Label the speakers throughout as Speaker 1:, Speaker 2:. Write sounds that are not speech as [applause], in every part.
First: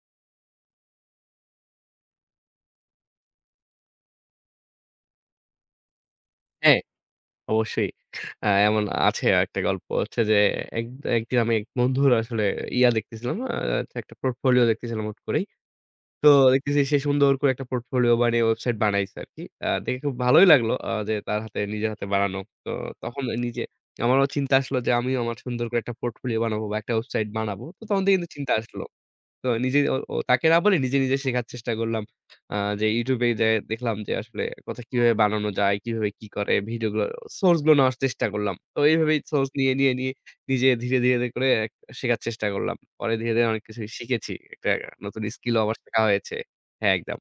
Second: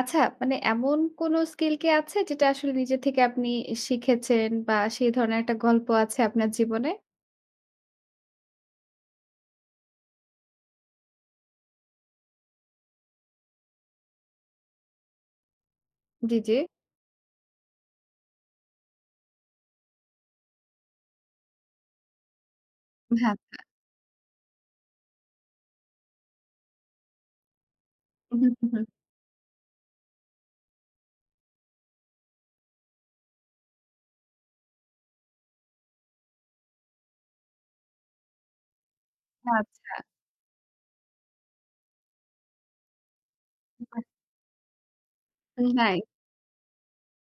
Speaker 1: আচ্ছা, মানে এমন কোনো স্কিল কি আছে যেটা আসলে নিজে থেকে আপনি শিখেছেন বা সেই ধরনের একটা গল্প আছে আপনার
Speaker 2: হ্যাঁ,
Speaker 1: জীবনে?
Speaker 2: অবশ্যই। এমন আছে একটা গল্প হচ্ছে যে এক একদিন আমি এক বন্ধুর আসলে দেখতেছিলাম একটা পোর্টফোলিও দেখতেছিলাম হুট করেই। তো
Speaker 1: জি, জি।
Speaker 2: দেখতেছি সে সুন্দর করে একটা পোর্টফোলিও বানিয়ে ওয়েবসাইট বানাইছে আরকি। দেখে খুব ভালোই লাগলো যে তার হাতে নিজের হাতে বানানো। তো তখন
Speaker 1: হ্যাঁ।
Speaker 2: নিজে আমারও চিন্তা আসলো যে আমিও আমার সুন্দর করে একটা পোর্টফোলিও বানাবো বা একটা ওয়েবসাইট বানাবো। তো তখন থেকে কিন্তু চিন্তা আসলো। তো নিজে ও ও তাকে না বলে নিজে, নিজে শেখার চেষ্টা করলাম। আ যে YouTube এ যেয়ে দেখলাম যে আসলে কথা কিভাবে বানানো যায়, কিভাবে কি করে ভিডিওগুলো সোর্স গুলো নেওয়ার চেষ্টা করলাম। তো এইভাবেই সোর্স নিয়ে, নিয়ে,
Speaker 1: আচ্ছা।
Speaker 2: নিয়ে নিজে ধীরে, ধীরে, ধীরে করে শেখার চেষ্টা করলাম। পরে ধীরে, ধীরে অনেক কিছুই
Speaker 1: বাহ!
Speaker 2: শিখেছি। একটা নতুন স্কিলও আবার শেখা
Speaker 1: নাইস।
Speaker 2: হয়েছে। হ্যাঁ, একদম।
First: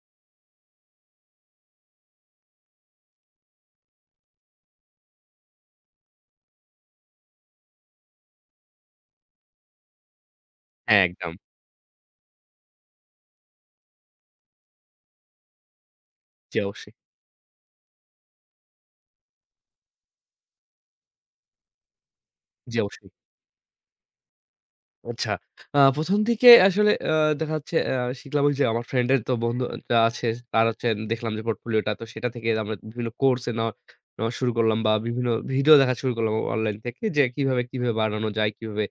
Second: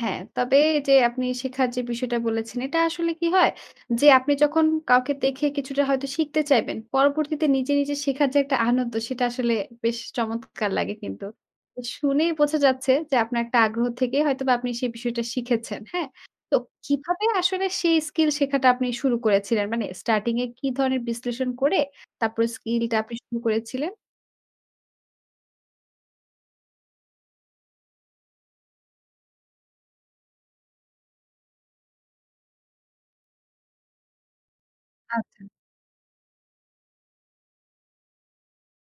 Speaker 1: হ্যাঁ, তবে এই যে আপনি শেখার যে বিষয়টা বলেছেন, এটা আসলে কি হয়? যে আপনি যখন কাউকে দেখে কিছুটা হয়তো শিখতে চাইবেন, পরবর্তীতে নিজে, নিজে শেখার যে একটা আনন্দ সেটা আসলে বেশ চমৎকার লাগে
Speaker 2: হ্যাঁ,
Speaker 1: কিন্তু।
Speaker 2: একদম।
Speaker 1: শুনেই বোঝা যাচ্ছে যে আপনার একটা আগ্রহ থেকেই হয়তোবা আপনি সেই বিষয়টা শিখেছেন, হ্যাঁ? তো
Speaker 2: জি, অবশ্যই।
Speaker 1: কিভাবে আসলে সেই স্কিল শেখাটা আপনি শুরু করেছিলেন? মানে স্টার্টিং এ কি ধরনের বিশ্লেষণ করে তারপরে
Speaker 2: জি,
Speaker 1: স্কিলটা
Speaker 2: অবশ্যই।
Speaker 1: আপনি শুরু করেছিলেন?
Speaker 2: আচ্ছা। ১ম দিকে আসলে দেখা যাচ্ছে শিখলাম ওই যে আমার ফ্রেন্ডের তো বন্ধু টা আছে। তার হচ্ছে দেখলাম যে পোর্টফোলিওটা তো সেটা থেকে আমরা বিভিন্ন কোর্স এ নেওয়া নেওয়া শুরু করলাম বা বিভিন্ন
Speaker 1: আচ্ছা।
Speaker 2: ভিডিও দেখা শুরু করলাম অনলাইন থেকে যে কিভাবে, কিভাবে বানানো যায়, কিভাবে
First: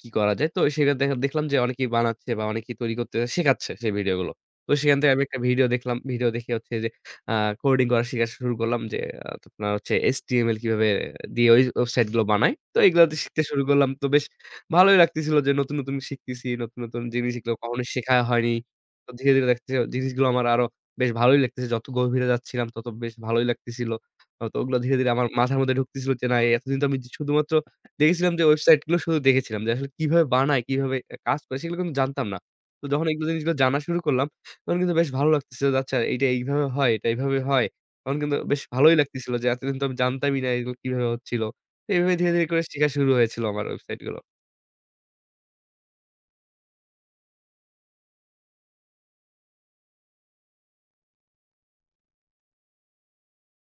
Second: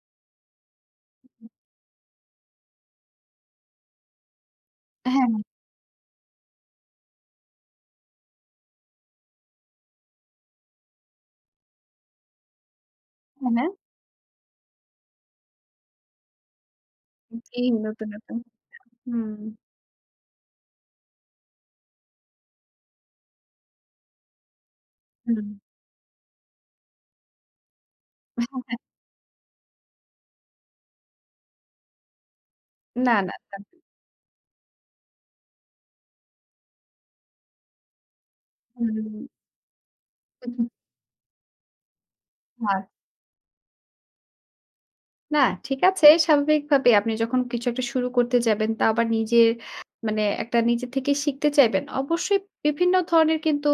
Speaker 2: কি করা যায়। তো সেখানে দেখলাম যে অনেকেই বানাচ্ছে বা অনেকেই তৈরি করতে শেখাচ্ছে সেই ভিডিওগুলো। তো সেখান থেকে
Speaker 1: হ্যাঁ,
Speaker 2: আমি
Speaker 1: হ্যাঁ,
Speaker 2: একটা ভিডিও দেখলাম। ভিডিও দেখে হচ্ছে যে আ কোডিং করা শিখা শুরু করলাম যে আপনার হচ্ছে HTML কিভাবে দিয়ে ওই ওয়েবসাইট গুলো বানায়। তো এগুলাতে শিখতে শুরু
Speaker 1: হ্যাঁ।
Speaker 2: করলাম। তো বেশ ভালোই লাগতেছিল যে নতুন, নতুন শিখতেছি। নতুন, নতুন জিনিস যেগুলো
Speaker 1: জি,
Speaker 2: কখনো
Speaker 1: নতুন,
Speaker 2: শেখা
Speaker 1: নতুন।
Speaker 2: হয়নি। তো ধীরে,
Speaker 1: হুম।
Speaker 2: ধীরে দেখতেছি জিনিসগুলো আমার আরো বেশ ভালোই লাগতেছে। যত গভীরে যাচ্ছিলাম তত বেশ ভালোই লাগতেছিল। তো ওগুলো ধীরে, ধীরে আমার মাথার মধ্যে ঢুকতেছিল যে না এতদিন তো আমি শুধুমাত্র দেখেছিলাম যে
Speaker 1: হুম।
Speaker 2: ওয়েবসাইট গুলো শুধু দেখেছিলাম যে আসলে কিভাবে বানায়, কিভাবে কাজ করে সেগুলো কিন্তু জানতাম না। তো যখন
Speaker 1: না,
Speaker 2: এগুলো
Speaker 1: না।
Speaker 2: জিনিসগুলো
Speaker 1: তা
Speaker 2: জানা শুরু করলাম তখন কিন্তু বেশ ভালো লাগতেছিল যে আচ্ছা এইটা এইভাবে হয়, এটা এইভাবে হয়। তখন কিন্তু বেশ ভালোই
Speaker 1: হুম।
Speaker 2: লাগতেছিল যে এতদিন তো আমি জানতামই না এগুলো কিভাবে হচ্ছিল। তো এভাবে ধীরে, ধীরে করে
Speaker 1: না,
Speaker 2: শেখা শুরু হয়েছিল আমার ওয়েবসাইট গুলো।
Speaker 1: না, ঠিক আছে। স্বাভাবিকভাবেই আপনি যখন কিছু একটা শুরু করতে যাবেন, তা আবার নিজের মানে একটা নিজে থেকে শিখতে চাইবেন। অবশ্যই বিভিন্ন ধরনের কিন্তু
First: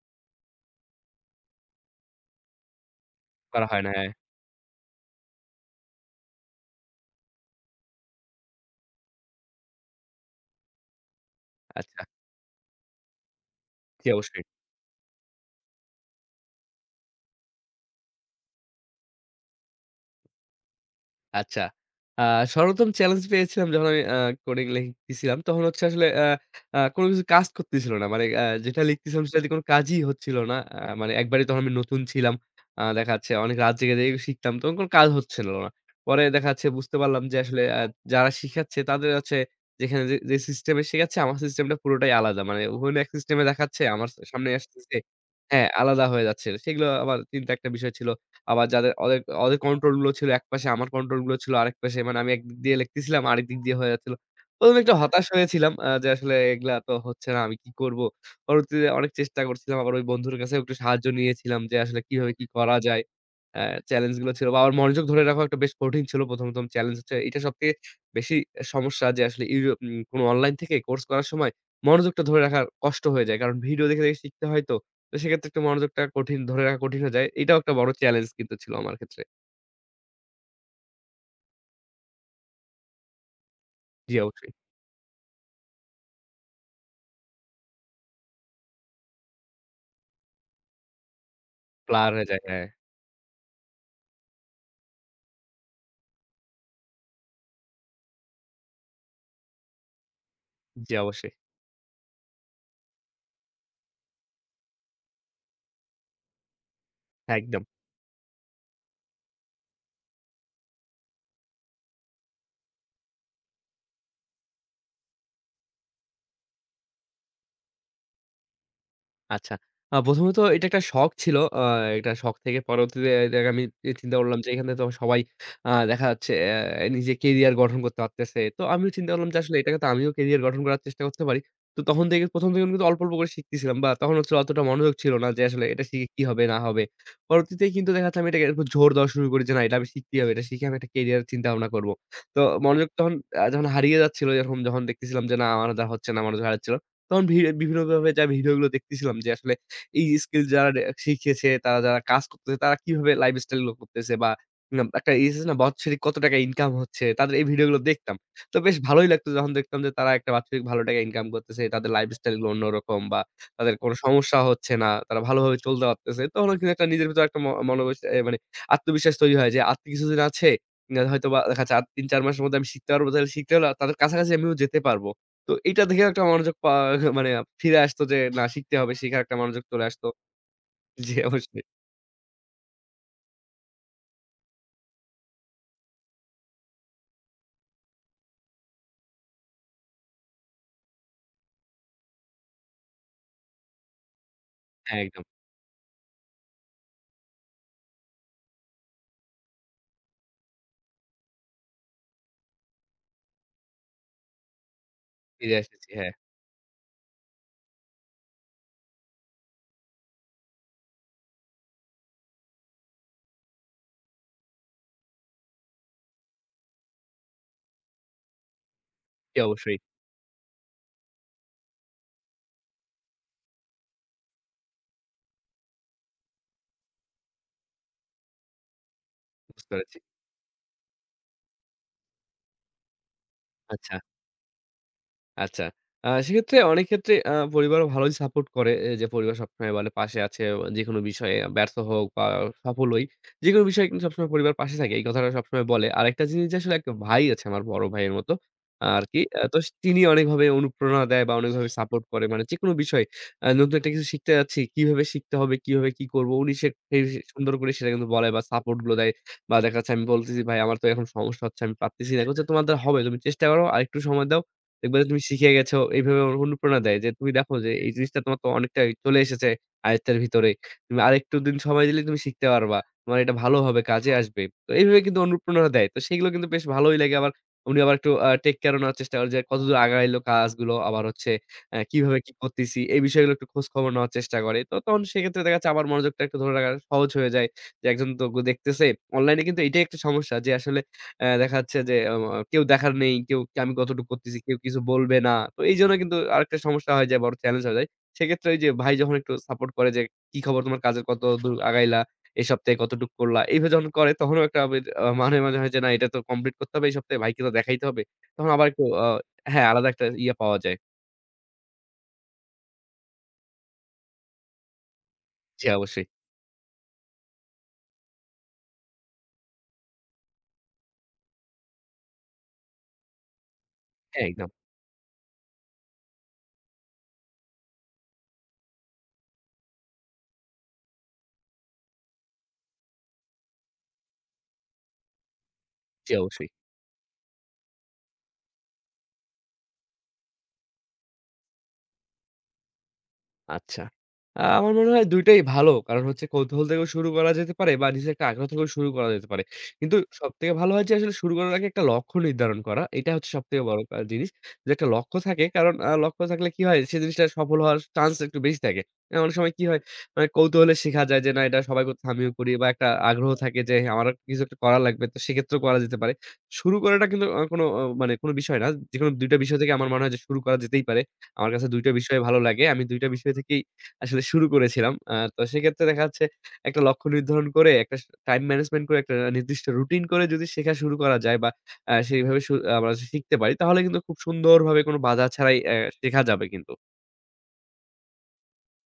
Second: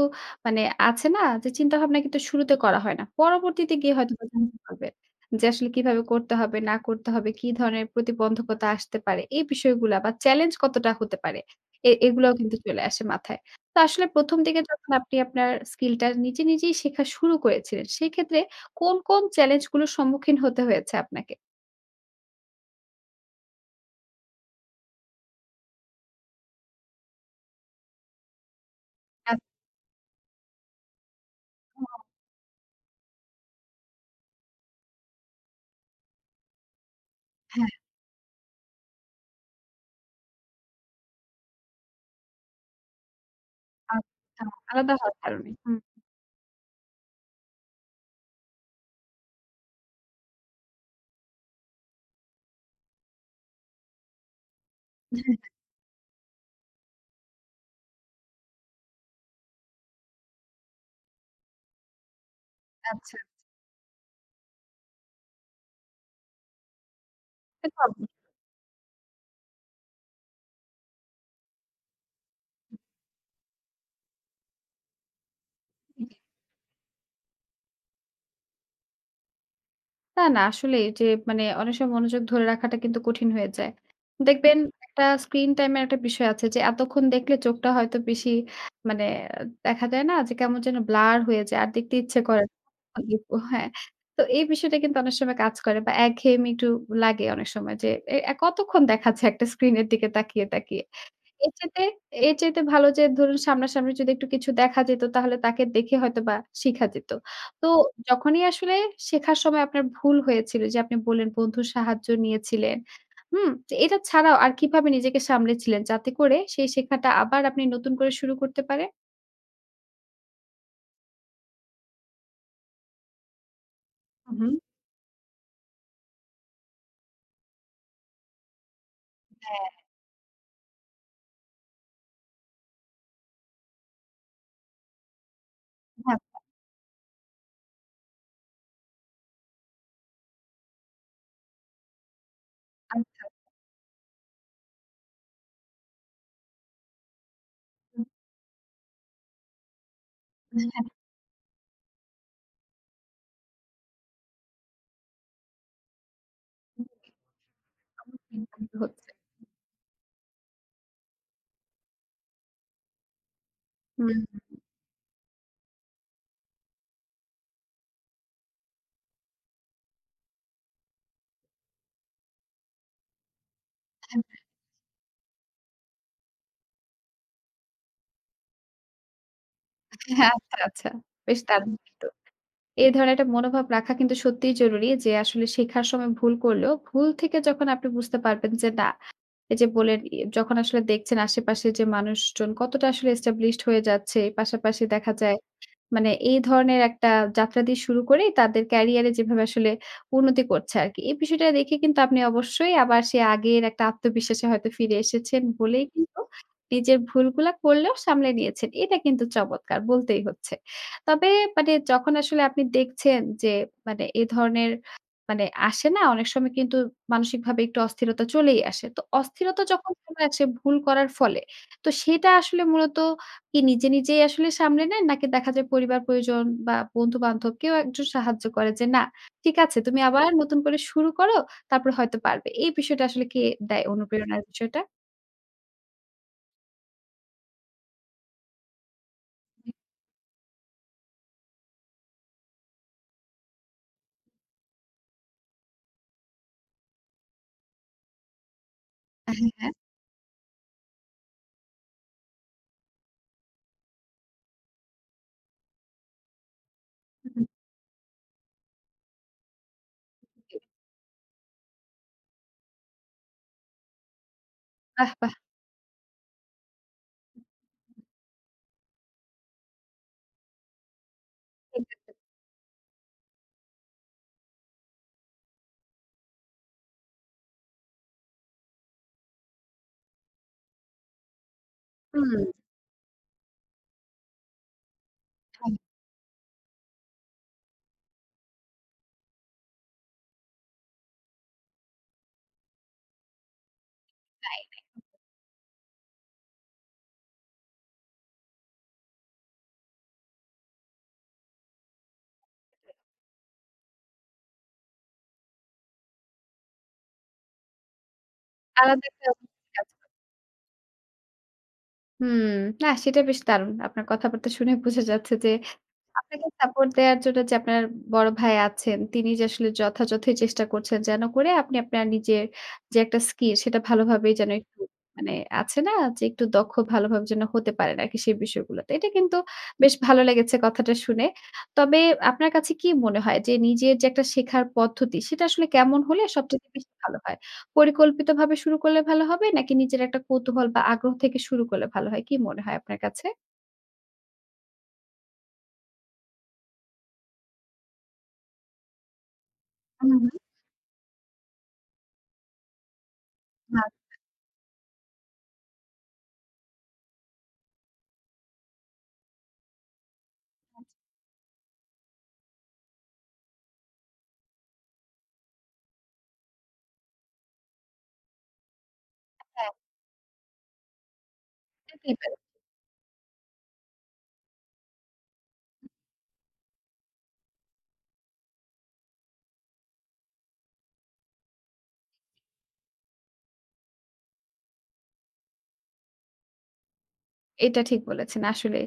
Speaker 1: মানে আছে না? যে চিন্তাভাবনা কিন্তু শুরুতে করা হয় না।
Speaker 2: করা
Speaker 1: পরবর্তীতে
Speaker 2: হয় না,
Speaker 1: গিয়ে
Speaker 2: হ্যাঁ।
Speaker 1: হয়তোবা জানতে পারবেন যে আসলে কিভাবে করতে হবে, না করতে হবে, কি ধরনের প্রতিবন্ধকতা আসতে পারে। এই বিষয়গুলা বা চ্যালেঞ্জ কতটা হতে পারে। এ
Speaker 2: আচ্ছা।
Speaker 1: এগুলাও কিন্তু চলে আসে মাথায়। তো আসলে
Speaker 2: জি,
Speaker 1: ১ম
Speaker 2: অবশ্যই।
Speaker 1: দিকে যখন আপনি আপনার স্কিলটা নিজে, নিজেই শেখা শুরু করেছিলেন, সেক্ষেত্রে কোন, কোন চ্যালেঞ্জগুলোর সম্মুখীন হতে হয়েছে আপনাকে?
Speaker 2: আচ্ছা। আ সর্বপ্রথম চ্যালেঞ্জ পেয়েছিলাম যখন আমি কোডিং লিখতেছিলাম, তখন হচ্ছে আসলে আ আ কোন কিছু কাজ করতেছিল না। মানে যেটা লিখতেছিলাম
Speaker 1: আচ্ছা,
Speaker 2: সেটা দিয়ে কোন কাজই হচ্ছিল না। মানে একবারই তখন আমি নতুন
Speaker 1: ও
Speaker 2: ছিলাম। দেখা যাচ্ছে অনেক রাত জেগে, জেগে শিখতাম। তখন কোন কাজ হচ্ছিল না। পরে দেখা যাচ্ছে বুঝতে পারলাম যে আসলে
Speaker 1: হ্যাঁ,
Speaker 2: যারা শিখাচ্ছে তাদের হচ্ছে যেখানে যে সিস্টেমে শেখাচ্ছে আমার সিস্টেমটা পুরোটাই আলাদা। মানে ওখানে এক সিস্টেমে দেখাচ্ছে আমার
Speaker 1: আচ্ছা।
Speaker 2: সামনে
Speaker 1: আলাদা
Speaker 2: আসতেছে
Speaker 1: হওয়ার কারণে।
Speaker 2: হ্যাঁ,
Speaker 1: হুম।
Speaker 2: আলাদা হয়ে যাচ্ছে। সেগুলো আমার চিন্তা একটা বিষয় ছিল। আবার যাদের ওদের ওদের কন্ট্রোল গুলো ছিল একপাশে, আমার কন্ট্রোল গুলো ছিল আরেক পাশে। মানে আমি একদিক দিয়ে লিখতেছিলাম, আরেক দিক দিয়ে হয়ে যাচ্ছিল। ১ম এ একটু হতাশ
Speaker 1: হ্যাঁ,
Speaker 2: হয়েছিলাম যে আসলে এগুলা তো হচ্ছে না, আমি কি করব? পরবর্তীতে অনেক চেষ্টা করছিলাম। আবার ওই বন্ধুর কাছেও একটু সাহায্য নিয়েছিলাম যে আসলে কিভাবে কি করা যায়?
Speaker 1: আচ্ছা।
Speaker 2: অ্যা চ্যালেঞ্জ গুলো ছিল বা আমার মনোযোগ ধরে রাখা একটা বেশ কঠিন ছিল ১ম চ্যালেঞ্জ হচ্ছে এটা
Speaker 1: সে
Speaker 2: সবথেকে
Speaker 1: তো অবশ্যই।
Speaker 2: বেশি সমস্যা যে আসলে ইউরো উম কোনো অনলাইন থেকে কোর্স করার সময় মনোযোগটা ধরে রাখা কষ্ট হয়ে যায়। কারণ ভিডিও দেখে, দেখে শিখতে হয় তো। তো সেক্ষেত্রে একটু মনোযোগটা কঠিন ধরে রাখা কঠিন হয়ে যায়। এটাও একটা বড় চ্যালেঞ্জ কিন্তু ছিল আমার ক্ষেত্রে।
Speaker 1: না, না আসলেই যে মানে অনেক সময় মনোযোগ ধরে রাখাটা কিন্তু কঠিন হয়ে যায়।
Speaker 2: জি, অবশ্যই।
Speaker 1: দেখবেন একটা স্ক্রিন টাইম এর একটা বিষয় আছে যে এতক্ষণ দেখলে চোখটা হয়তো বেশি মানে দেখা যায় না যে কেমন যেন ব্লার হয়ে যায়। আর দেখতে
Speaker 2: ব্লার
Speaker 1: ইচ্ছে
Speaker 2: হয়ে যায়।
Speaker 1: করে
Speaker 2: হ্যাঁ,
Speaker 1: না। দেখবো হ্যাঁ। তো এই বিষয়টা কিন্তু অনেক সময় কাজ করে বা একঘেয়েমি একটু লাগে অনেক সময় যে এ এ কতক্ষণ দেখা যায় একটা স্ক্রিন এর দিকে তাকিয়ে, তাকিয়ে।
Speaker 2: জি, অবশ্যই।
Speaker 1: এর চাইতে এর চাইতে ভালো যে ধরুন সামনাসামনি যদি একটু কিছু দেখা যেত তাহলে তাকে দেখে হয়তোবা শিখা যেত।
Speaker 2: একদম।
Speaker 1: তো যখনই আসলে শেখার সময় আপনার ভুল হয়েছিল যে আপনি বললেন বন্ধুর সাহায্য নিয়েছিলেন, হুম? যে এটা ছাড়াও আর কিভাবে নিজেকে সামলেছিলেন যাতে করে সেই শেখাটা আবার আপনি নতুন করে শুরু করতে পারেন?
Speaker 2: আচ্ছা। প্রথমত এটা একটা শখ ছিল। এটা শখ থেকে পরবর্তীতে দেখ আমি চিন্তা
Speaker 1: হুম,
Speaker 2: করলাম যে
Speaker 1: হুম।
Speaker 2: এখানে তো সবাই দেখা যাচ্ছে নিজে কেরিয়ার গঠন করতে পারতেছে। তো আমিও চিন্তা করলাম যে আসলে
Speaker 1: হ্যাঁ,
Speaker 2: এটাকে তো আমিও কেরিয়ার গঠন করার চেষ্টা করতে পারি। তো তখন থেকে ১ম থেকে কিন্তু অল্প, অল্প করে শিখতেছিলাম বা তখন হচ্ছে অতটা মনোযোগ ছিল না যে আসলে এটা শিখে
Speaker 1: হ্যাঁ,
Speaker 2: কি হবে না হবে। পরবর্তীতে কিন্তু দেখা যাচ্ছে আমি এটাকে উপর জোর দেওয়া শুরু করি যে না এটা আমি শিখতেই হবে। এটা শিখে আমি একটা কেরিয়ার চিন্তা ভাবনা করব। তো মনোযোগ তখন
Speaker 1: আচ্ছা।
Speaker 2: যখন হারিয়ে যাচ্ছিল এরকম যখন দেখতেছিলাম যে না আমার দ্বারা হচ্ছে না মনোযোগ হারাচ্ছিল। তখন বিভিন্নভাবে ভিডিওগুলো দেখতেছিলাম যে আসলে এই স্কিল যারা
Speaker 1: হ্যাঁ,
Speaker 2: শিখেছে, তারা যারা কাজ করতেছে, তারা কিভাবে লাইফস্টাইল গুলো করতেছে বা নাম একটা ইস আছে না বাৎসরিক কত টাকা ইনকাম হচ্ছে, তাদের এই ভিডিওগুলো দেখতাম। তো বেশ ভালোই
Speaker 1: হচ্ছে।
Speaker 2: লাগতো যখন দেখতাম যে তারা একটা বাৎসরিক ভালো টাকা ইনকাম করতেছে। তাদের লাইফস্টাইল গুলো অন্যরকম বা তাদের কোনো
Speaker 1: হুম,
Speaker 2: সমস্যা হচ্ছে না। তারা ভালোভাবে চলতে পারতেছে। তখনও কিন্তু একটা নিজের ভিতরে একটা মনোবশ মানে আত্মবিশ্বাস তৈরি হয় যে আর তো কিছুদিন আছে। না হয়তোবা দেখা যাচ্ছে আর ৩-৪ মাসের মধ্যে আমি শিখতে পারবো। তাহলে শিখতে হলে তাদের কাছাকাছি আমিও যেতে পারবো। তো এটা দেখেও একটা মনোযোগ [laughs] মানে ফিরে আসতো যে না শিখতে হবে, শিখার একটা মনোযোগ চলে আসতো।
Speaker 1: হ্যাঁ, আচ্ছা, আচ্ছা।
Speaker 2: জি,
Speaker 1: বেশ
Speaker 2: অবশ্যই।
Speaker 1: দারুণ কিন্তু। এই ধরনের একটা মনোভাব রাখা কিন্তু সত্যিই জরুরি যে আসলে শেখার সময় ভুল করলেও ভুল থেকে যখন আপনি বুঝতে পারবেন যে না এই যে বলেন ই যখন আসলে দেখছেন আশেপাশে যে মানুষজন কতটা আসলে established হয়ে যাচ্ছে, পাশাপাশি
Speaker 2: হ্যাঁ,
Speaker 1: দেখা
Speaker 2: একদম।
Speaker 1: যায় মানে এই ধরনের একটা যাত্রা দিয়ে শুরু করে তাদের ক্যারিয়ারে যেভাবে আসলে উন্নতি করছে আরকি। এই বিষয়টা দেখে কিন্তু আপনি অবশ্যই আবার সেই আগের একটা আত্মবিশ্বাসে হয়তো ফিরে এসেছেন
Speaker 2: ফিরে
Speaker 1: বলেই
Speaker 2: এসেছি। হ্যাঁ,
Speaker 1: কিন্তু নিজের ভুলগুলা করলেও সামলে নিয়েছেন। এটা কিন্তু চমৎকার বলতেই হচ্ছে। তবে মানে যখন আসলে আপনি দেখছেন যে মানে এ ধরনের মানে আসে না অনেক সময় কিন্তু মানসিকভাবে একটু অস্থিরতা চলেই আসে। তো
Speaker 2: জি
Speaker 1: অস্থিরতা
Speaker 2: অবশ্যই।
Speaker 1: যখন চলে আসে ভুল করার ফলে, তো সেটা আসলে মূলত কি নিজে, নিজেই আসলে সামলে নেন? নাকি দেখা যায় পরিবার-পরিজন বা বন্ধু-বান্ধব কেউ একজন সাহায্য করে যে, "না, ঠিক
Speaker 2: বুঝতে
Speaker 1: আছে
Speaker 2: পেরেছি।
Speaker 1: তুমি আবার নতুন করে শুরু করো, তারপরে হয়তো পারবে।" এই বিষয়টা আসলে কে দেয়
Speaker 2: আচ্ছা।
Speaker 1: অনুপ্রেরণার বিষয়টা?
Speaker 2: আচ্ছা। সেক্ষেত্রে অনেক ক্ষেত্রে পরিবারও ভালোই সাপোর্ট করে। যে পরিবার সবসময় বলে পাশে আছে যেকোনো বিষয়ে ব্যর্থ হোক বা সফল হই। যেকোনো বিষয়ে কিন্তু সবসময় পরিবার পাশে থাকে। এই কথাটা সবসময় বলে। আরেকটা জিনিস যে আসলে একটা ভাই আছে আমার বড় ভাইয়ের মতো আরকি।
Speaker 1: হ্যাঁ,
Speaker 2: তো
Speaker 1: হ্যাঁ।
Speaker 2: তিনি অনেকভাবে অনুপ্রেরণা দেয় বা অনেকভাবে সাপোর্ট করে। মানে যেকোনো বিষয়ে নতুন একটা কিছু শিখতে যাচ্ছি, কিভাবে শিখতে হবে, কিভাবে কি করব উনি সেই
Speaker 1: হুম,
Speaker 2: সুন্দর করে সেটা কিন্তু বলে বা সাপোর্ট গুলো দেয়। বা দেখা যাচ্ছে আমি বলতেছি, "ভাই আমার তো এখন সমস্যা হচ্ছে, আমি পারতেছি না।" কচ্ছে, "তোমার দ্বারা হবে। তুমি চেষ্টা করো। আরেকটু সময় দাও।" দেখবা যে
Speaker 1: বাহ!
Speaker 2: তুমি
Speaker 1: বাহ!
Speaker 2: শিখে গেছো এইভাবে আমার অনুপ্রেরণা দেয় যে তুমি দেখো যে এই জিনিসটা তোমার তো অনেকটাই চলে এসেছে আয়ত্তের ভিতরে। তুমি আরেকটু দিন সময়
Speaker 1: ঠিক
Speaker 2: দিলে
Speaker 1: আছে।
Speaker 2: তুমি শিখতে পারবা। তোমার এটা ভালোভাবে কাজে আসবে। তো এইভাবে কিন্তু অনুপ্রেরণা দেয়। তো সেগুলো কিন্তু বেশ ভালোই লাগে আবার উনি আবার একটু টেক কেয়ার ও নেওয়ার চেষ্টা করে যে কতদূর আগাইলো কাজগুলো আবার হচ্ছে কিভাবে কি
Speaker 1: হুম,
Speaker 2: করতেছি এই বিষয়গুলো একটু খোঁজ খবর নেওয়ার চেষ্টা করে। তো তখন সেক্ষেত্রে দেখা যাচ্ছে আমার মনোযোগটা একটু ধরে রাখা সহজ হয়ে যায়। যে একজন তো দেখতেছে অনলাইনে কিন্তু এটাই একটা সমস্যা যে আসলে দেখা যাচ্ছে যে কেউ দেখার নেই, কেউ কি আমি কতটুকু করতেছি, কেউ
Speaker 1: তাই।
Speaker 2: কিছু বলবে না। তো এইজন্য কিন্তু আরেকটা সমস্যা হয়ে যায়, বড় চ্যালেঞ্জ হয়ে যায়। সেক্ষেত্রে ওই যে ভাই যখন একটু সাপোর্ট করে যে, "কি খবর তোমার কাজের কতদূর আগাইলা? এই সপ্তাহে কতটুক করলা?" এইভাবে যখন করে তখনও একটা আবের মাঝে, মাঝে হয় যে না এটা তো কমপ্লিট করতে হবে এই সপ্তাহে, ভাইকে তো দেখাইতে হবে। তখন আবার একটু
Speaker 1: আলাদা একটা
Speaker 2: হ্যাঁ,
Speaker 1: অনুভূতি
Speaker 2: আলাদা
Speaker 1: কাজ
Speaker 2: একটা
Speaker 1: করে।
Speaker 2: ইয়ে পাওয়া যায়।
Speaker 1: হুম, না সেটা বেশ দারুণ। আপনার কথাবার্তা শুনে বোঝা যাচ্ছে যে
Speaker 2: জি, অবশ্যই।
Speaker 1: আপনাকে সাপোর্ট দেয়ার জন্য যে আপনার বড় ভাই আছেন, তিনি যে আসলে যথাযথই চেষ্টা করছেন যেন করে আপনি আপনার নিজের যে একটা স্কিল সেটা
Speaker 2: হ্যাঁ,
Speaker 1: ভালোভাবেই যেন
Speaker 2: একদম।
Speaker 1: একটু মানে আছে না যে একটু দক্ষ ভালোভাবে যেন হতে পারেন আরকি সেই বিষয়গুলোতে। এটা কিন্তু বেশ ভালো লেগেছে কথাটা শুনে। তবে আপনার কাছে কি মনে হয় যে নিজের যে একটা শেখার পদ্ধতি সেটা আসলে কেমন
Speaker 2: জি,
Speaker 1: হলে
Speaker 2: অবশ্যই।
Speaker 1: সবচাইতে বেশি ভালো হয়? পরিকল্পিতভাবে শুরু করলে ভালো হবে নাকি নিজের একটা কৌতূহল বা আগ্রহ থেকে শুরু করলে ভালো হয়? কি মনে হয় আপনার কাছে?
Speaker 2: আচ্ছা। আমার মনে হয় ২ টাই ভালো। কারণ হচ্ছে কৌতূহল থেকেও শুরু করা যেতে পারে বা নিজের একটা আগ্রহ থেকেও শুরু করা যেতে পারে। কিন্তু
Speaker 1: হুম, হুম।
Speaker 2: সবথেকে ভালো হয় যে আসলে শুরু করার আগে একটা লক্ষ্য নির্ধারণ করা। এটা হচ্ছে সবথেকে বড় জিনিস। যে একটা লক্ষ্য থাকে কারণ লক্ষ্য থাকলে কি হয়? সে জিনিসটা সফল হওয়ার চান্স একটু বেশি থাকে। অনেক সময় কি হয়? মানে কৌতূহলে শেখা যায় যে না এটা সবাই করতেছে আমিও করি বা একটা আগ্রহ থাকে যে আমারও কিছু একটা করা লাগবে। তো সেক্ষেত্রেও করা যেতে পারে। শুরু করাটা কিন্তু কোনো মানে কোনো বিষয় না। যেকোনো ২ টা বিষয়
Speaker 1: আচ্ছা,
Speaker 2: থেকে আমার মনে হয় যে শুরু করা যেতেই পারে। আমার কাছে ২ টা
Speaker 1: বুঝতে
Speaker 2: বিষয় ভালো
Speaker 1: পেরেছি।
Speaker 2: লাগে। আমি ২ টা বিষয় থেকেই আসলে শুরু করেছিলাম। তো সেক্ষেত্রে দেখা যাচ্ছে একটা লক্ষ্য নির্ধারণ করে, একটা টাইম ম্যানেজমেন্ট করে, একটা নির্দিষ্ট রুটিন করে যদি শেখা শুরু করা যায় বা সেইভাবে আমরা শিখতে পারি তাহলে কিন্তু খুব সুন্দরভাবে কোনো বাধা ছাড়াই শেখা যাবে কিন্তু।
Speaker 1: এটা ঠিক বলেছেন আসলেই।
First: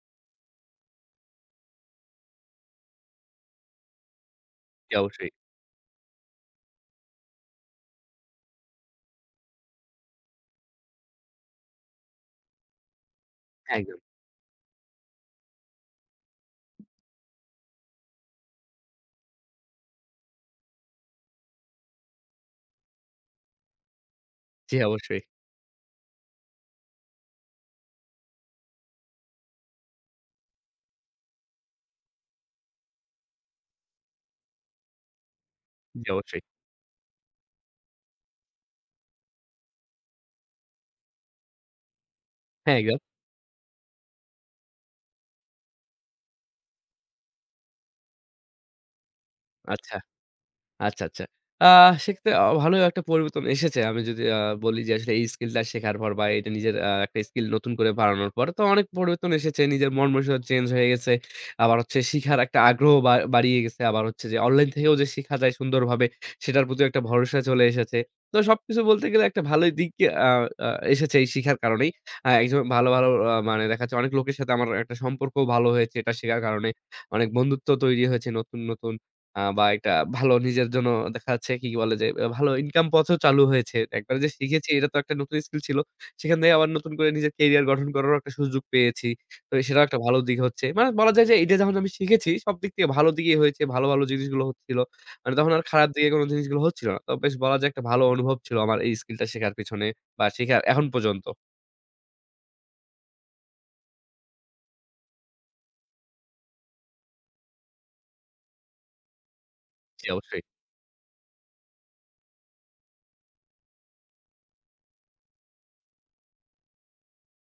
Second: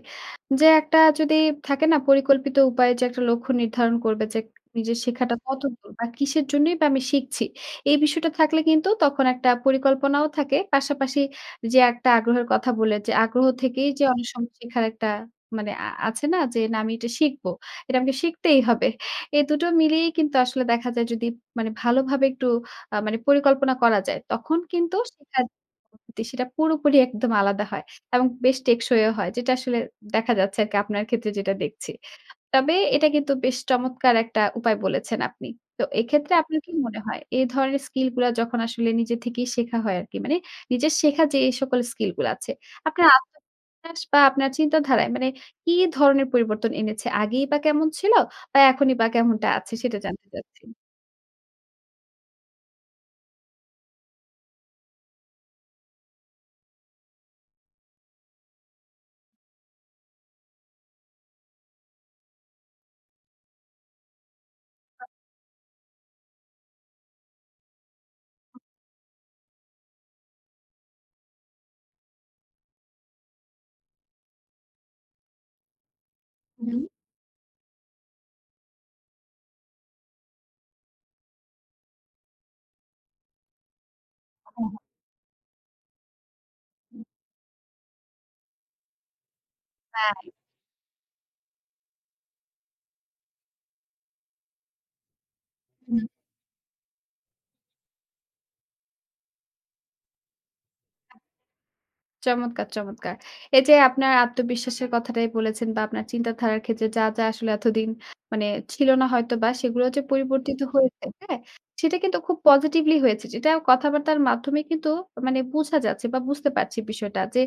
Speaker 1: যে একটা যদি থাকে না পরিকল্পিত উপায়ে যে একটা লক্ষ্য নির্ধারণ করবে যে
Speaker 2: জি
Speaker 1: নিজের
Speaker 2: অবশ্যই।
Speaker 1: শেখাটা কতদূর বা কিসের জন্যই বা আমি শিখছি। এই বিষয়টা থাকলে কিন্তু তখন একটা পরিকল্পনাও থাকে। পাশাপাশি যে একটা আগ্রহের কথা বললেন যে আগ্রহ
Speaker 2: হ্যাঁ,
Speaker 1: থেকেই
Speaker 2: একদম।
Speaker 1: যে অনেক সময় শেখার একটা মানে আছে না যে না আমি এটা শিখবো। এটা আমাকে শিখতেই হবে। এই দুটো মিলিয়েই কিন্তু আসলে দেখা যায় যদি মানে ভালোভাবে একটু মানে পরিকল্পনা করা যায় তখন
Speaker 2: জি
Speaker 1: কিন্তু
Speaker 2: অবশ্যই,
Speaker 1: শেখার পদ্ধতি সেটা পুরোপুরি একদম আলাদা হয়। এবং বেশ টেকসইও হয়। যেটা আসলে দেখা যাচ্ছে আরকি আপনার ক্ষেত্রে যেটা দেখছি। তবে এটা কিন্তু বেশ চমৎকার একটা উপায় বলেছেন আপনি। তো
Speaker 2: জি
Speaker 1: এক্ষেত্রে
Speaker 2: অবশ্যই।
Speaker 1: আপনার কি মনে হয় এই ধরনের স্কিল গুলা যখন আসলে নিজে থেকেই শেখা হয় আরকি মানে নিজের শেখা যে এই সকল স্কিল গুলা আছে,
Speaker 2: হ্যাঁ, একদম।
Speaker 1: আপনার আত্মবিশ্বাস বা আপনার চিন্তাধারায় মানে কি ধরনের পরিবর্তন এনেছে? আগেই বা কেমন ছিল বা এখনই বা কেমনটা আছে
Speaker 2: আচ্ছা।
Speaker 1: সেটা জানতে চাচ্ছি?
Speaker 2: আচ্ছা, আচ্ছা। আ সেক্ষেত্রে ভালোই একটা পরিবর্তন এসেছে। আমি যদি বলি যে আসলে এই স্কিলটা শেখার পর বা এটা নিজের একটা স্কিল নতুন করে বাড়ানোর পর তো অনেক পরিবর্তন এসেছে। নিজের মন মানসিকতা চেঞ্জ হয়ে গেছে। আবার হচ্ছে শিখার একটা আগ্রহ বা বাড়িয়ে গেছে। আবার হচ্ছে যে অনলাইন থেকেও যে শিখা যায় সুন্দরভাবে সেটার প্রতি একটা ভরসা চলে এসেছে। তো সবকিছু বলতে গেলে একটা ভালোই দিক আ আ এসেছে এই শিখার কারণেই। একজন ভালো, ভালো মানে দেখা যাচ্ছে অনেক লোকের সাথে আমার একটা সম্পর্কও ভালো হয়েছে এটা শেখার কারণে।
Speaker 1: হুম।
Speaker 2: অনেক বন্ধুত্ব তৈরি হয়েছে নতুন, নতুন। বা একটা ভালো নিজের জন্য দেখা যাচ্ছে কি বলে যে ভালো ইনকাম পথও চালু হয়েছে। একবার যে শিখেছি এটা তো একটা নতুন স্কিল ছিল। সেখান থেকে আবার নতুন করে নিজের কেরিয়ার গঠন করারও একটা সুযোগ পেয়েছি। তো সেটাও একটা ভালো দিক হচ্ছে। মানে বলা যায় যে এটা যখন আমি শিখেছি সব দিক থেকে ভালো দিকেই হয়েছে। ভালো, ভালো জিনিসগুলো হচ্ছিল। মানে তখন আর খারাপ
Speaker 1: হ্যাঁ।
Speaker 2: দিকে কোনো জিনিসগুলো হচ্ছিল না। তো বেশ বলা যায় একটা ভালো অনুভব ছিল আমার এই স্কিলটা শেখার পেছনে বা শেখার এখন পর্যন্ত।
Speaker 1: চমৎকার, চমৎকার। এই যে আপনার আত্মবিশ্বাসের কথাটাই বলেছেন বা আপনার চিন্তাধারার ক্ষেত্রে যা, যা আসলে এতদিন মানে ছিল না হয়তোবা সেগুলো যে
Speaker 2: জি, অবশ্যই।
Speaker 1: পরিবর্তিত হয়েছে, হ্যাঁ? সেটা কিন্তু খুব পজিটিভলি হয়েছে। যেটা কথাবার্তার মাধ্যমে কিন্তু মানে বোঝা যাচ্ছে বা বুঝতে পারছি বিষয়টা যে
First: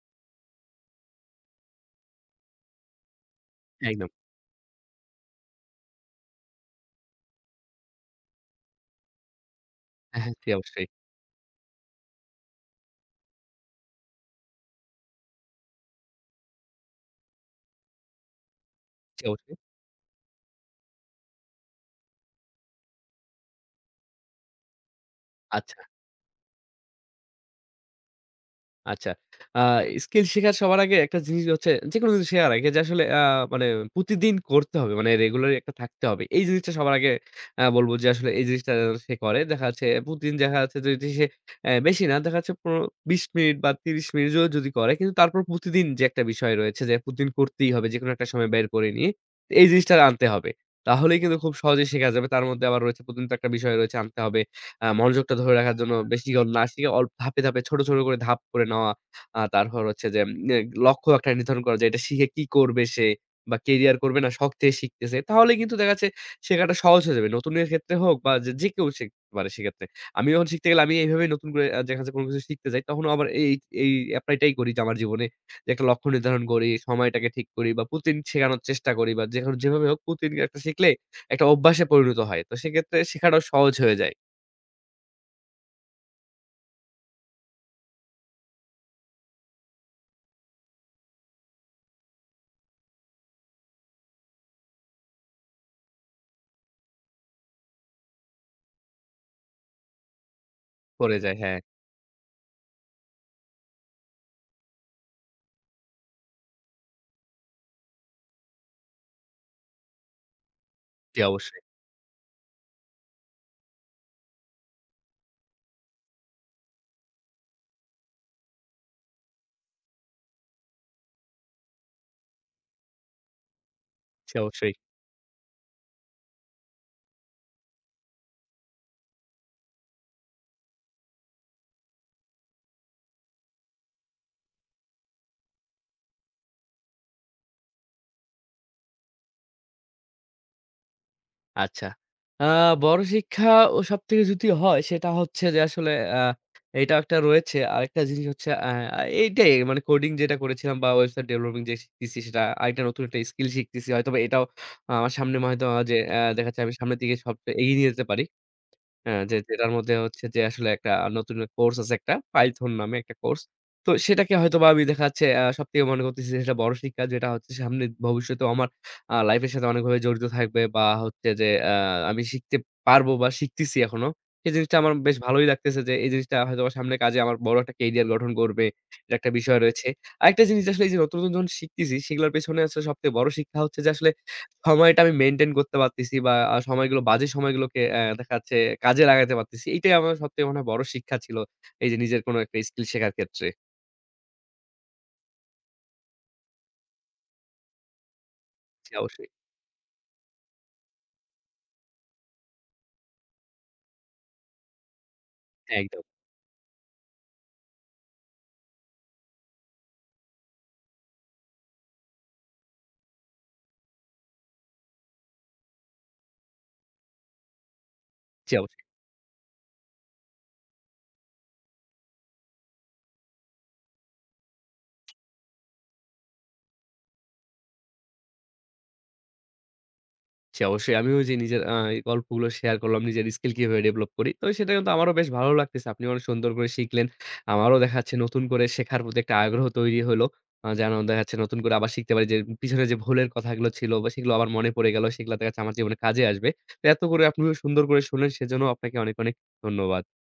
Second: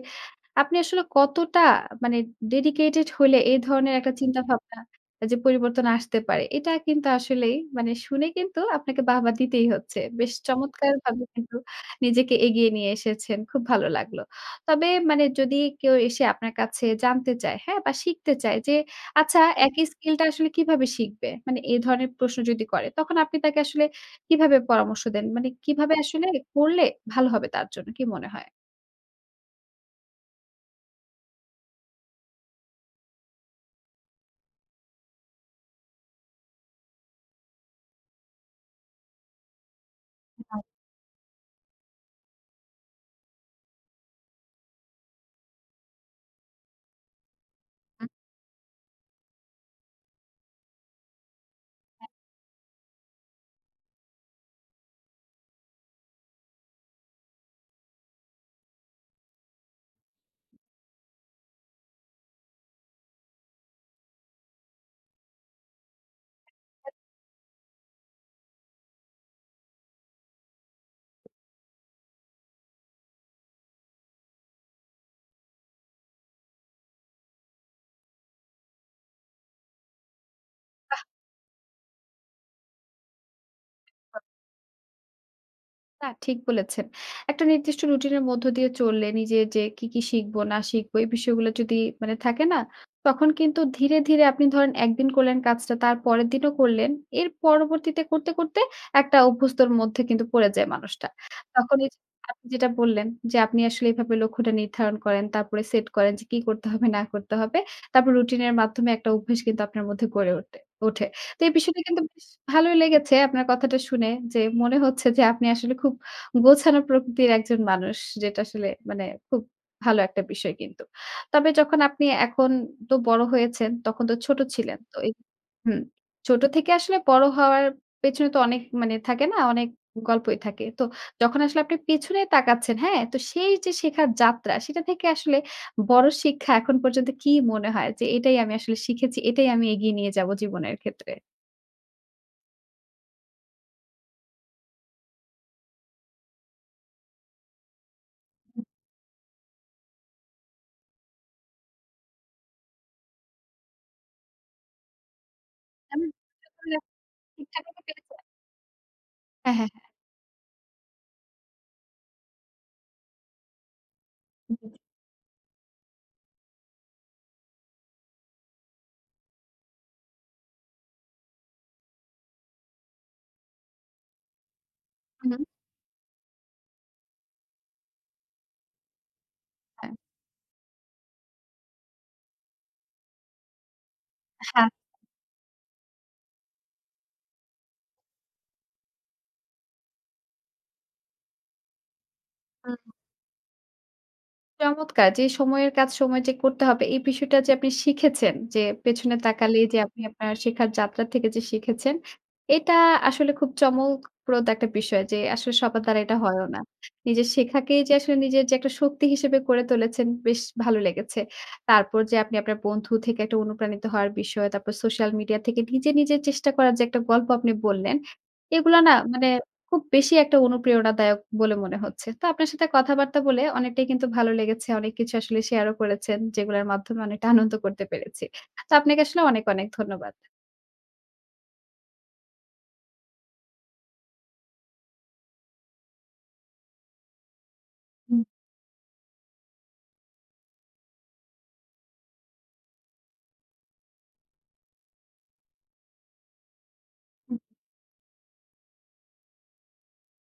Speaker 1: আপনি আসলে কতটা মানে ডেডিকেটেড হলে এই ধরনের
Speaker 2: একদম।
Speaker 1: একটা চিন্তাভাবনা যে পরিবর্তন আসতে পারে। এটা কিন্তু আসলেই মানে শুনে কিন্তু আপনাকে বাহবা দিতেই হচ্ছে।
Speaker 2: হ্যাঁ,
Speaker 1: বেশ
Speaker 2: হ্যাঁ। জি, অবশ্যই,
Speaker 1: চমৎকারভাবে কিন্তু নিজেকে এগিয়ে নিয়ে এসেছেন। খুব ভালো লাগলো। তবে মানে যদি কেউ এসে আপনার কাছে জানতে চায়, হ্যাঁ? বা শিখতে চায় যে,
Speaker 2: জি,
Speaker 1: আচ্ছা
Speaker 2: অবশ্যই।
Speaker 1: হুম। একই স্কিলটা আসলে কিভাবে শিখবে? মানে এ ধরনের প্রশ্ন যদি করে, তখন আপনি তাকে আসলে কিভাবে পরামর্শ দেন? মানে
Speaker 2: আচ্ছা।
Speaker 1: কিভাবে আসলে করলে ভালো হবে তার জন্য? কি মনে হয়?
Speaker 2: আচ্ছা। আ স্কিল শেখার সবার আগে একটা জিনিস হচ্ছে যেকোনো কিছু শেখার আগে যে আসলে মানে প্রতিদিন করতে হবে। মানে রেগুলারই একটা থাকতে হবে। এই জিনিসটা সবার আগে বলব যে আসলে এই জিনিসটা যেন সে করে। দেখা যাচ্ছে প্রতিদিন দেখা যাচ্ছে যদি সে বেশি না দেখা যাচ্ছে ১৫-২০ মিনিট বা ৩০ মিনিট যদি করে কিন্তু তারপর প্রতিদিন যে একটা বিষয় রয়েছে যে প্রতিদিন করতেই হবে।
Speaker 1: হুম।
Speaker 2: যেকোনো একটা সময় বের করে নিয়ে এই জিনিসটা আনতে হবে। তাহলেই কিন্তু খুব সহজেই শেখা যাবে। তার মধ্যে আবার রয়েছে প্রতিদিন তো একটা বিষয় রয়েছে আনতে হবে। মনোযোগটা ধরে রাখার জন্য বেশিক্ষণ না শিখে অল্প ধাপে, ধাপে ছোট, ছোট করে ধাপ করে নেওয়া। তারপর হচ্ছে যে এ লক্ষ্য একটা নির্ধারণ করা যে এটা শিখে কি করবে সে বা কেরিয়ার করবে না শখ থেকে শিখতেছে। তাহলে কিন্তু দেখা যাচ্ছে শেখাটা সহজ হয়ে যাবে। নতুনের ক্ষেত্রে হোক বা যে কেউ শিখতে পারে সেক্ষেত্রে। আমি যখন শিখতে গেলে আমি এইভাবেই নতুন করে দেখা যাচ্ছে কোনো কিছু শিখতে যাই তখন আবার এই এপ্লাইটাই করি যে আমার জীবনে যে একটা লক্ষ্য নির্ধারণ করি, সময়টাকে ঠিক করি বা প্রতিদিন শেখানোর চেষ্টা করি বা যেখানে যেভাবে হোক প্রতিদিন একটা শিখলে একটা অভ্যাসে পরিণত হয়। তো সেক্ষেত্রে শেখাটাও সহজ হয়ে যায়।
Speaker 1: না, ঠিক বলেছেন। একটা নির্দিষ্ট রুটিনের মধ্য দিয়ে চললে নিজে যে কি, কি শিখবো না শিখবো এই বিষয়গুলো যদি মানে থাকে না? তখন কিন্তু ধীরে, ধীরে আপনি ধরেন একদিন করলেন কাজটা, তার পরের দিনও করলেন। এর পরবর্তীতে করতে, করতে একটা অভ্যস্তর মধ্যে কিন্তু পড়ে যায় মানুষটা।
Speaker 2: পড়ে যায়। হ্যাঁ,
Speaker 1: তখন এই যে আপনি যেটা বললেন যে আপনি আসলে এভাবে লক্ষ্যটা নির্ধারণ করেন, তারপরে সেট করেন যে কি করতে হবে না করতে হবে। তারপর রুটিনের মাধ্যমে একটা অভ্যাস কিন্তু আপনার মধ্যে গড়ে ওঠে ওঠে।
Speaker 2: জি
Speaker 1: তো এই
Speaker 2: অবশ্যই,
Speaker 1: বিষয়টা কিন্তু বেশ ভালোই লেগেছে আপনার কথাটা শুনে যে মনে হচ্ছে যে আপনি আসলে খুব গোছানো প্রকৃতির একজন মানুষ। যেটা আসলে মানে খুব ভালো একটা বিষয় কিন্তু। তবে যখন আপনি এখন তো বড় হয়েছেন তখন তো
Speaker 2: জি
Speaker 1: ছোট
Speaker 2: অবশ্যই।
Speaker 1: ছিলেন। তো এই হুম, ছোট থেকে আসলে বড় হওয়ার পেছনে তো অনেক মানে থাকে না? অনেক গল্পই থাকে। তো যখন আসলে আপনি পেছনে তাকাচ্ছেন, হ্যাঁ? তো সেই যে শেখার যাত্রা সেটা থেকে আসলে বড় শিক্ষা এখন পর্যন্ত কি মনে হয় যে এটাই আমি আসলে শিখেছি, এটাই আমি এগিয়ে নিয়ে যাবো জীবনের ক্ষেত্রে?
Speaker 2: আচ্ছা। আ বড় শিক্ষা সবথেকে যদি হয় সেটা হচ্ছে যে আসলে আ এটাও একটা রয়েছে। আরেকটা জিনিস হচ্ছে এইটাই মানে কোডিং যেটা করেছিলাম বা ওয়েবসাইট ডেভেলপিং যে শিখতেছি সেটা আরেকটা নতুন একটা স্কিল শিখতেছি। হয়তোবা এটাও আমার সামনে হয়তো যে
Speaker 1: আমি
Speaker 2: দেখা যাচ্ছে আমি
Speaker 1: [unintelligible]
Speaker 2: সামনের দিকে সবটা
Speaker 1: ঠিকঠাক
Speaker 2: এগিয়ে
Speaker 1: মতো
Speaker 2: নিয়ে যেতে
Speaker 1: পেরেছে
Speaker 2: পারি। হ্যাঁ, যে
Speaker 1: হ্যাঁ, হ্যাঁ,
Speaker 2: যেটার
Speaker 1: হ্যাঁ।
Speaker 2: মধ্যে হচ্ছে যে আসলে একটা নতুন কোর্স আছে একটা Python নামে একটা কোর্স। তো সেটাকে
Speaker 1: জি,
Speaker 2: হয়তোবা
Speaker 1: জি।
Speaker 2: আমি দেখা যাচ্ছে সবথেকে মনে করতেছি যে সেটা বড় শিক্ষা যেটা হচ্ছে সামনে ভবিষ্যতেও আমার লাইফের সাথে অনেকভাবে জড়িত থাকবে বা হচ্ছে যে আ আমি শিখতে পারবো বা শিখতেছি এখনো। এই জিনিসটা আমার বেশ
Speaker 1: হুম,
Speaker 2: ভালোই লাগতেছে যে এই জিনিসটা হয়তোবা সামনে কাজে আমার বড় একটা ক্যারিয়ার গঠন করবে। এটা একটা বিষয় রয়েছে।
Speaker 1: হ্যাঁ,
Speaker 2: আরেকটা জিনিস আসলে এই যে নতুন, নতুন যখন শিখতেছি সেগুলোর পেছনে আসলে সবথেকে বড় শিক্ষা হচ্ছে যে আসলে
Speaker 1: হ্যাঁ,
Speaker 2: সময়টা আমি মেইনটেইন করতে পারতেছি বা সময়গুলো বাজে সময়গুলোকে দেখা যাচ্ছে কাজে লাগাতে পারতেছি। এটাই আমার সবথেকে মনে হয় বড় শিক্ষা ছিল। এই যে নিজের কোনো একটা স্কিল
Speaker 1: হুম।
Speaker 2: শেখার ক্ষেত্রে।
Speaker 1: চমৎকার যে সময়ের কাজ সময় যে করতে হবে এই বিষয়টা যে আপনি শিখেছেন যে
Speaker 2: জি
Speaker 1: পেছনে
Speaker 2: অবশ্যই।
Speaker 1: তাকালেই যে আপনি আপনার শেখার যাত্রা থেকে যে শিখেছেন, এটা আসলে খুব চমকপ্রদ একটা বিষয় যে আসলে
Speaker 2: হ্যাঁ,
Speaker 1: সবার দ্বারা
Speaker 2: একদম।
Speaker 1: এটা হয়ও না। নিজের শেখাকেই যে আসলে নিজের যে একটা শক্তি হিসেবে করে তুলেছেন বেশ ভালো লেগেছে। তারপর যে আপনি আপনার বন্ধু থেকে একটা অনুপ্রাণিত হওয়ার বিষয়, তারপর সোশ্যাল মিডিয়া থেকে নিজে, নিজে চেষ্টা করার যে একটা গল্প আপনি বললেন,
Speaker 2: জি
Speaker 1: এগুলো
Speaker 2: অবশ্যই।
Speaker 1: না মানে খুব বেশি একটা অনুপ্রেরণাদায়ক বলে মনে হচ্ছে। তো আপনার সাথে কথাবার্তা বলে অনেকটাই কিন্তু ভালো লেগেছে। অনেক কিছু আসলে শেয়ারও করেছেন, যেগুলোর মাধ্যমে অনেকটা আনন্দ করতে পেরেছি। তো আপনাকে আসলে অনেক, অনেক ধন্যবাদ।
Speaker 2: জি, অবশ্যই। আমিও ওইযে নিজের এই গল্পগুলো শেয়ার করলাম, নিজের স্কিল কিভাবে ডেভেলপ করি। তো সেটা কিন্তু আমারও বেশ ভালো লাগতেছে। আপনি অনেক সুন্দর করে শিখলেন। আমারও দেখা যাচ্ছে
Speaker 1: হুম।
Speaker 2: নতুন করে শেখার প্রতি একটা আগ্রহ তৈরি হলো। যেন দেখা যাচ্ছে নতুন করে আবার শিখতে পারি যে পিছনে যে ভুলের কথাগুলো ছিল বা সেগুলো আবার মনে পড়ে গেল। সেগুলো দেখা যাচ্ছে আমার জীবনে কাজে আসবে। তো এত করে আপনিও সুন্দর করে শুনলেন সেজন্য আপনাকে অনেক, অনেক ধন্যবাদ।